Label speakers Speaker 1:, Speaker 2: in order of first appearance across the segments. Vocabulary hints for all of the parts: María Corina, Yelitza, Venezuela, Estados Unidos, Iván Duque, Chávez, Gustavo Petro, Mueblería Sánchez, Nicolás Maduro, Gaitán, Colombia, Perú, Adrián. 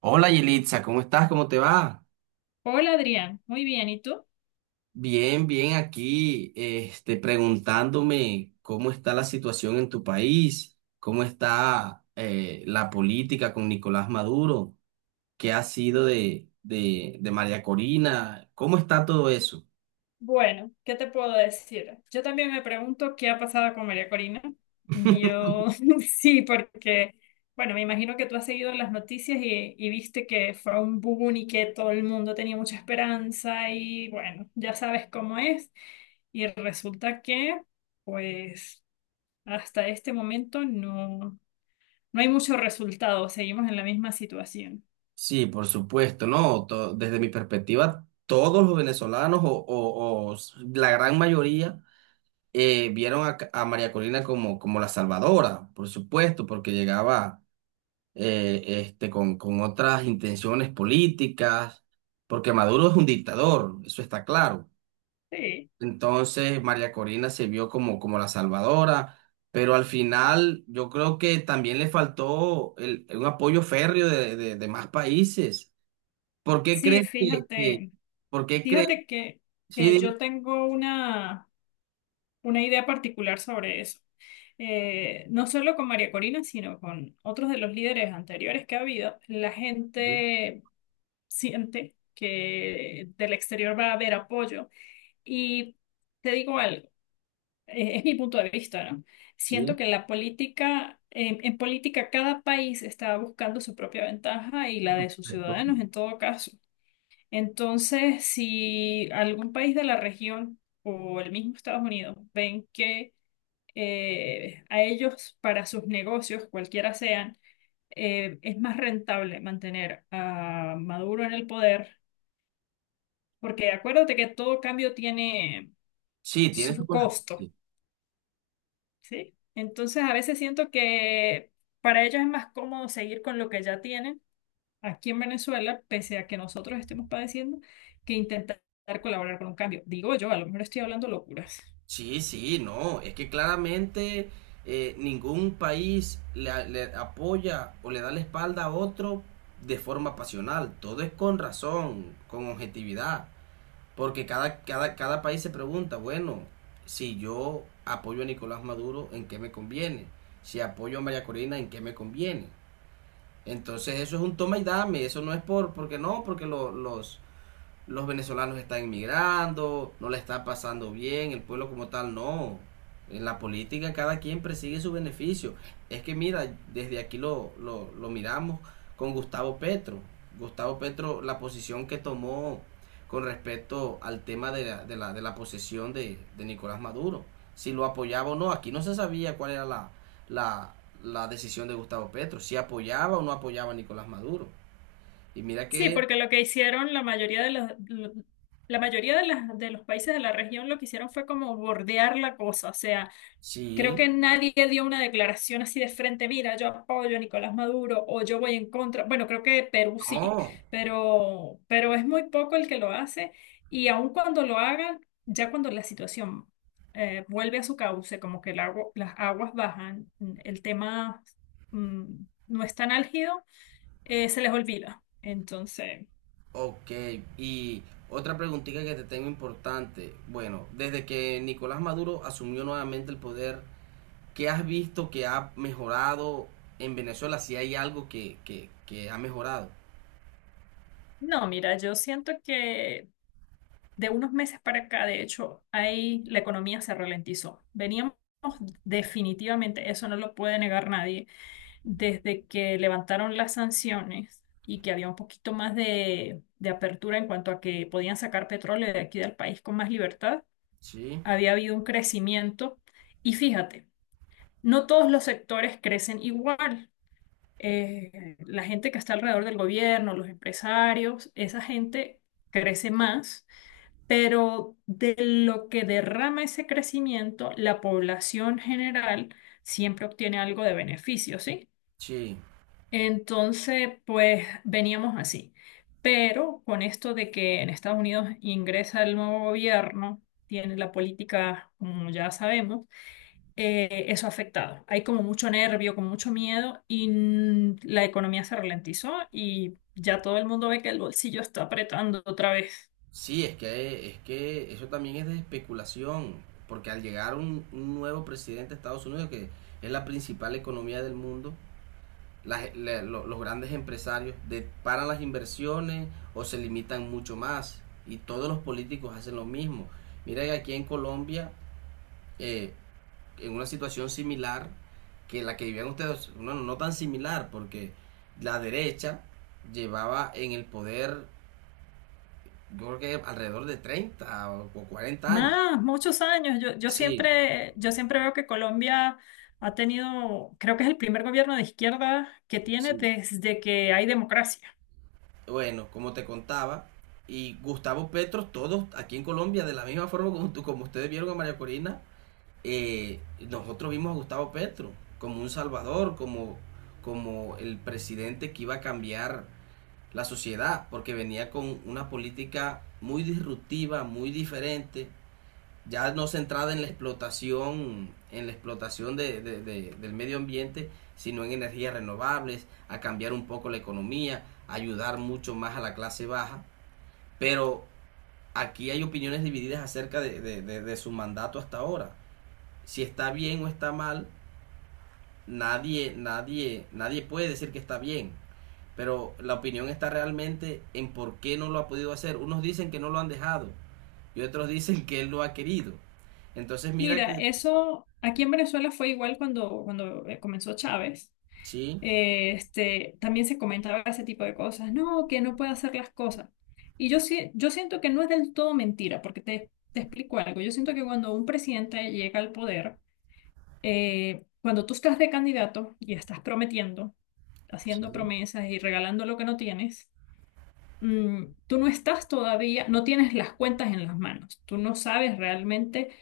Speaker 1: Hola Yelitza, ¿cómo estás? ¿Cómo te va?
Speaker 2: Hola Adrián, muy bien, ¿y tú?
Speaker 1: Bien, bien aquí, preguntándome cómo está la situación en tu país, cómo está la política con Nicolás Maduro, qué ha sido de María Corina, cómo está todo eso.
Speaker 2: Bueno, ¿qué te puedo decir? Yo también me pregunto qué ha pasado con María Corina. Yo sí, porque, bueno, me imagino que tú has seguido las noticias y viste que fue un boom y que todo el mundo tenía mucha esperanza y bueno, ya sabes cómo es. Y resulta que, pues, hasta este momento no hay mucho resultado, seguimos en la misma situación.
Speaker 1: Sí, por supuesto, no, desde mi perspectiva, todos los venezolanos la gran mayoría vieron a María Corina como la salvadora, por supuesto, porque llegaba con otras intenciones políticas, porque Maduro es un dictador, eso está claro.
Speaker 2: Sí.
Speaker 1: Entonces María Corina se vio como la salvadora, pero al final yo creo que también le faltó un apoyo férreo de más países. ¿Por qué
Speaker 2: Sí,
Speaker 1: crees
Speaker 2: fíjate.
Speaker 1: por qué crees?
Speaker 2: Fíjate que,
Speaker 1: Sí,
Speaker 2: que
Speaker 1: dime.
Speaker 2: yo tengo una idea particular sobre eso. No solo con María Corina, sino con otros de los líderes anteriores que ha habido, la
Speaker 1: Sí,
Speaker 2: gente siente que del exterior va a haber apoyo. Y te digo algo, es mi punto de vista, ¿no?
Speaker 1: sí,
Speaker 2: Siento que en política cada país está buscando su propia ventaja y la de sus
Speaker 1: correcto.
Speaker 2: ciudadanos en todo caso. Entonces, si algún país de la región o el mismo Estados Unidos ven que a ellos, para sus negocios, cualquiera sean, es más rentable mantener a Maduro en el poder, porque acuérdate que todo cambio tiene
Speaker 1: Sí, tiene su
Speaker 2: su costo,
Speaker 1: consecuencia.
Speaker 2: ¿sí? Entonces, a veces siento que para ellos es más cómodo seguir con lo que ya tienen aquí en Venezuela, pese a que nosotros estemos padeciendo, que intentar colaborar con un cambio. Digo yo, a lo mejor estoy hablando locuras.
Speaker 1: Sí, sí, no, es que claramente ningún país le apoya o le da la espalda a otro de forma pasional, todo es con razón, con objetividad, porque cada país se pregunta, bueno, si yo apoyo a Nicolás Maduro, ¿en qué me conviene? Si apoyo a María Corina, ¿en qué me conviene? Entonces eso es un toma y dame, eso no es porque no, porque los venezolanos están emigrando, no le está pasando bien, el pueblo como tal no. En la política cada quien persigue su beneficio. Es que mira, desde aquí lo miramos con Gustavo Petro. Gustavo Petro, la posición que tomó con respecto al tema de la posesión de Nicolás Maduro. Si lo apoyaba o no, aquí no se sabía cuál era la, la decisión de Gustavo Petro, si apoyaba o no apoyaba a Nicolás Maduro. Y mira
Speaker 2: Sí,
Speaker 1: que
Speaker 2: porque lo que hicieron la mayoría de los países de la región lo que hicieron fue como bordear la cosa, o sea, creo
Speaker 1: sí,
Speaker 2: que nadie dio una declaración así de frente, mira, yo apoyo a Nicolás Maduro o yo voy en contra. Bueno, creo que Perú sí,
Speaker 1: no,
Speaker 2: pero es muy poco el que lo hace y aun cuando lo hagan, ya cuando la situación vuelve a su cauce, como que las aguas bajan, el tema mm, no es tan álgido, se les olvida. Entonces,
Speaker 1: ok, y otra preguntita que te tengo importante. Bueno, desde que Nicolás Maduro asumió nuevamente el poder, ¿qué has visto que ha mejorado en Venezuela? Si hay algo que ha mejorado.
Speaker 2: no, mira, yo siento que de unos meses para acá, de hecho, ahí la economía se ralentizó. Veníamos definitivamente, eso no lo puede negar nadie, desde que levantaron las sanciones y que había un poquito más de apertura en cuanto a que podían sacar petróleo de aquí del país con más libertad,
Speaker 1: Sí,
Speaker 2: había habido un crecimiento. Y fíjate, no todos los sectores crecen igual. La gente que está alrededor del gobierno, los empresarios, esa gente crece más, pero de lo que derrama ese crecimiento, la población general siempre obtiene algo de beneficio, ¿sí?
Speaker 1: sí,
Speaker 2: Entonces, pues veníamos así. Pero con esto de que en Estados Unidos ingresa el nuevo gobierno, tiene la política, como ya sabemos, eso ha afectado. Hay como mucho nervio, como mucho miedo y la economía se ralentizó y ya todo el mundo ve que el bolsillo está apretando otra vez.
Speaker 1: sí, es que eso también es de especulación, porque al llegar un nuevo presidente de Estados Unidos, que es la principal economía del mundo, las, la, los grandes empresarios de, paran las inversiones o se limitan mucho más. Y todos los políticos hacen lo mismo. Mira que aquí en Colombia, eh, en una situación similar que la que vivían ustedes, no, no tan similar, porque la derecha llevaba en el poder, yo creo que alrededor de 30 o 40 años.
Speaker 2: Más, muchos años.
Speaker 1: Sí,
Speaker 2: Yo siempre veo que Colombia ha tenido, creo que es el primer gobierno de izquierda que tiene
Speaker 1: sí.
Speaker 2: desde que hay democracia.
Speaker 1: Bueno, como te contaba, y Gustavo Petro, todos aquí en Colombia, de la misma forma como, como ustedes vieron a María Corina, eh, nosotros vimos a Gustavo Petro como un salvador, como, como el presidente que iba a cambiar la sociedad, porque venía con una política muy disruptiva, muy diferente, ya no centrada en la explotación del medio ambiente, sino en energías renovables, a cambiar un poco la economía, a ayudar mucho más a la clase baja. Pero aquí hay opiniones divididas acerca de su mandato hasta ahora. Si está bien o está mal, nadie puede decir que está bien. Pero la opinión está realmente en por qué no lo ha podido hacer. Unos dicen que no lo han dejado y otros dicen que él lo ha querido. Entonces mira que
Speaker 2: Mira, eso aquí en Venezuela fue igual cuando comenzó Chávez.
Speaker 1: sí,
Speaker 2: También se comentaba ese tipo de cosas, no, que no puede hacer las cosas. Y yo, sí- yo siento que no es del todo mentira, porque te explico algo. Yo siento que cuando un presidente llega al poder, cuando tú estás de candidato y estás prometiendo, haciendo
Speaker 1: sí,
Speaker 2: promesas y regalando lo que no tienes, tú no estás todavía, no tienes las cuentas en las manos, tú no sabes realmente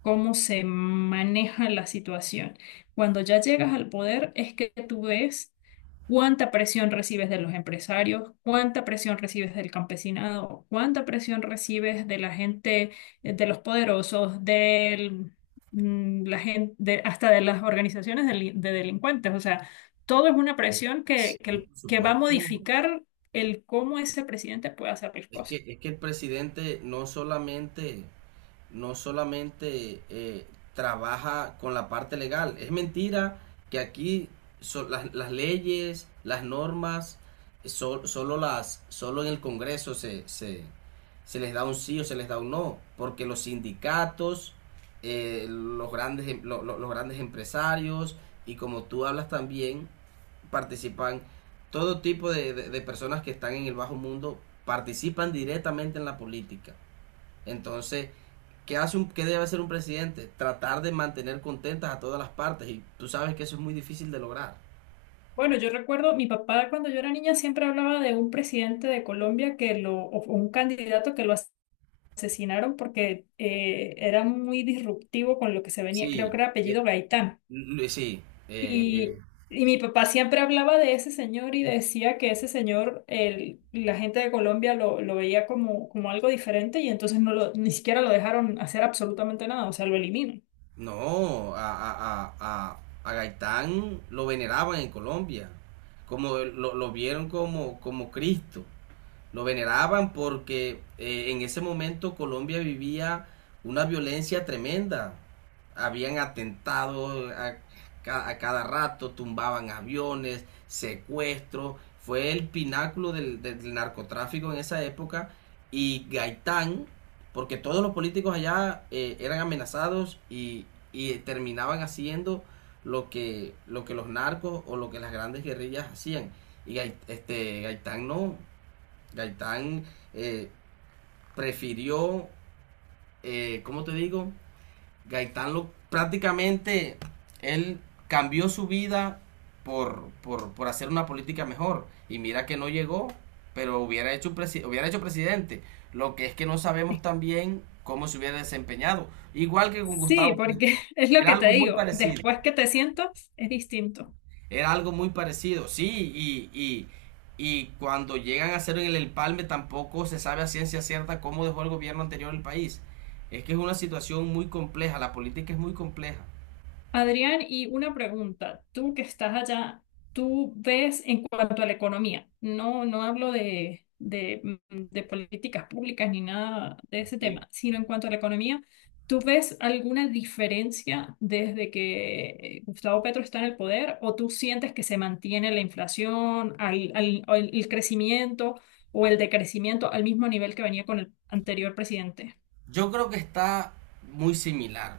Speaker 2: cómo se maneja la situación. Cuando ya llegas al poder es que tú ves cuánta presión recibes de los empresarios, cuánta presión recibes del campesinado, cuánta presión recibes de la gente, de los poderosos, la gente, hasta de las organizaciones de, de delincuentes. O sea, todo es una presión
Speaker 1: sí,
Speaker 2: que, que,
Speaker 1: por
Speaker 2: que va a
Speaker 1: supuesto.
Speaker 2: modificar el cómo ese presidente puede hacer las cosas.
Speaker 1: Es que el presidente no solamente trabaja con la parte legal. Es mentira que aquí las leyes, las normas, solo en el Congreso se les da un sí o se les da un no, porque los sindicatos, los, grandes, em- lo- los grandes empresarios, y como tú hablas también, participan todo tipo de personas que están en el bajo mundo, participan directamente en la política. Entonces, ¿qué debe hacer un presidente? Tratar de mantener contentas a todas las partes, y tú sabes que eso es muy difícil de lograr.
Speaker 2: Bueno, yo recuerdo, mi papá cuando yo era niña siempre hablaba de un presidente de Colombia que lo, o un candidato que lo asesinaron porque era muy disruptivo con lo que se venía, creo
Speaker 1: Sí,
Speaker 2: que era
Speaker 1: eh,
Speaker 2: apellido Gaitán.
Speaker 1: l- sí, eh, eh,
Speaker 2: Y, y mi papá siempre hablaba de ese señor y decía que ese señor, el, la gente de Colombia lo veía como, como algo diferente y entonces no lo, ni siquiera lo dejaron hacer absolutamente nada, o sea, lo eliminó.
Speaker 1: no, a Gaitán lo veneraban en Colombia, como lo vieron como, como Cristo. Lo veneraban porque en ese momento Colombia vivía una violencia tremenda. Habían atentado a cada rato, tumbaban aviones, secuestros. Fue el pináculo del narcotráfico en esa época. Y Gaitán, porque todos los políticos allá eran amenazados y terminaban haciendo lo que los narcos o lo que las grandes guerrillas hacían. Y Gaitán no, Gaitán eh, prefirió, ¿cómo te digo? Prácticamente, él cambió su vida por hacer una política mejor. Y mira que no llegó, pero hubiera hecho, hubiera hecho presidente. Lo que es que no sabemos también cómo se hubiera desempeñado. Igual que con
Speaker 2: Sí,
Speaker 1: Gustavo Petro.
Speaker 2: porque es lo
Speaker 1: Era
Speaker 2: que te
Speaker 1: algo muy
Speaker 2: digo,
Speaker 1: parecido.
Speaker 2: después que te siento es distinto.
Speaker 1: Era algo muy parecido, sí, y cuando llegan a hacer el empalme tampoco se sabe a ciencia cierta cómo dejó el gobierno anterior el país. Es que es una situación muy compleja, la política es muy compleja.
Speaker 2: Adrián, y una pregunta. Tú que estás allá, ¿tú ves en cuanto a la economía? No, no hablo de políticas públicas ni nada de ese
Speaker 1: Sí.
Speaker 2: tema, sino en cuanto a la economía, ¿tú ves alguna diferencia desde que Gustavo Petro está en el poder o tú sientes que se mantiene la inflación, el crecimiento o el decrecimiento al mismo nivel que venía con el anterior presidente?
Speaker 1: Yo creo que está muy similar,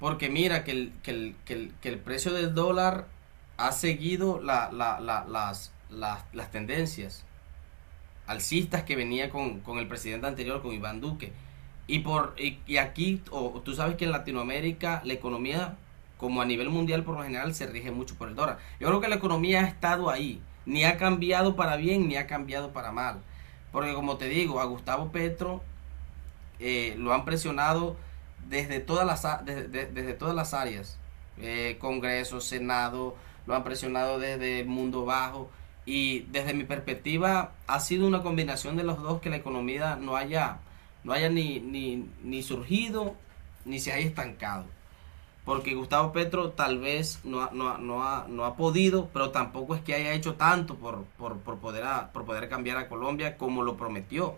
Speaker 1: porque mira que el precio del dólar ha seguido las tendencias alcistas que venía con el presidente anterior, con Iván Duque. Y aquí, o, tú sabes que en Latinoamérica la economía, como a nivel mundial por lo general, se rige mucho por el dólar. Yo creo que la economía ha estado ahí, ni ha cambiado para bien, ni ha cambiado para mal. Porque como te digo, a Gustavo Petro lo han presionado desde todas desde todas las áreas, Congreso, Senado, lo han presionado desde el mundo bajo, y desde mi perspectiva ha sido una combinación de los dos que la economía no haya, no haya ni surgido ni se haya estancado. Porque Gustavo Petro tal vez no ha podido, pero tampoco es que haya hecho tanto por poder, por poder cambiar a Colombia como lo prometió.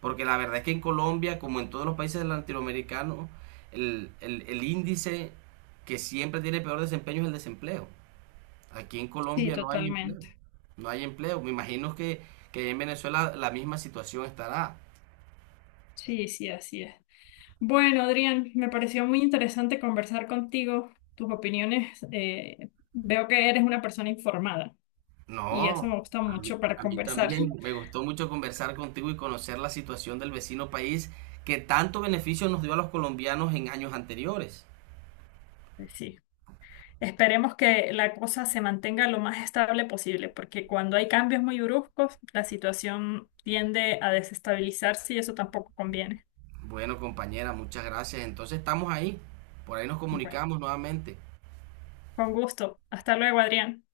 Speaker 1: Porque la verdad es que en Colombia, como en todos los países latinoamericanos, el índice que siempre tiene peor desempeño es el desempleo. Aquí en
Speaker 2: Sí,
Speaker 1: Colombia no hay empleo.
Speaker 2: totalmente.
Speaker 1: No hay empleo. Me imagino que en Venezuela la misma situación estará.
Speaker 2: Sí, sí, así es. Bueno, Adrián, me pareció muy interesante conversar contigo. Tus opiniones, veo que eres una persona informada y eso
Speaker 1: No,
Speaker 2: me gusta mucho para
Speaker 1: a mí
Speaker 2: conversar.
Speaker 1: también me gustó mucho conversar contigo y conocer la situación del vecino país que tanto beneficio nos dio a los colombianos en años anteriores.
Speaker 2: Pues sí. Esperemos que la cosa se mantenga lo más estable posible, porque cuando hay cambios muy bruscos, la situación tiende a desestabilizarse y eso tampoco conviene.
Speaker 1: Bueno, compañera, muchas gracias. Entonces estamos ahí. Por ahí nos
Speaker 2: Bueno,
Speaker 1: comunicamos nuevamente.
Speaker 2: con gusto. Hasta luego, Adrián.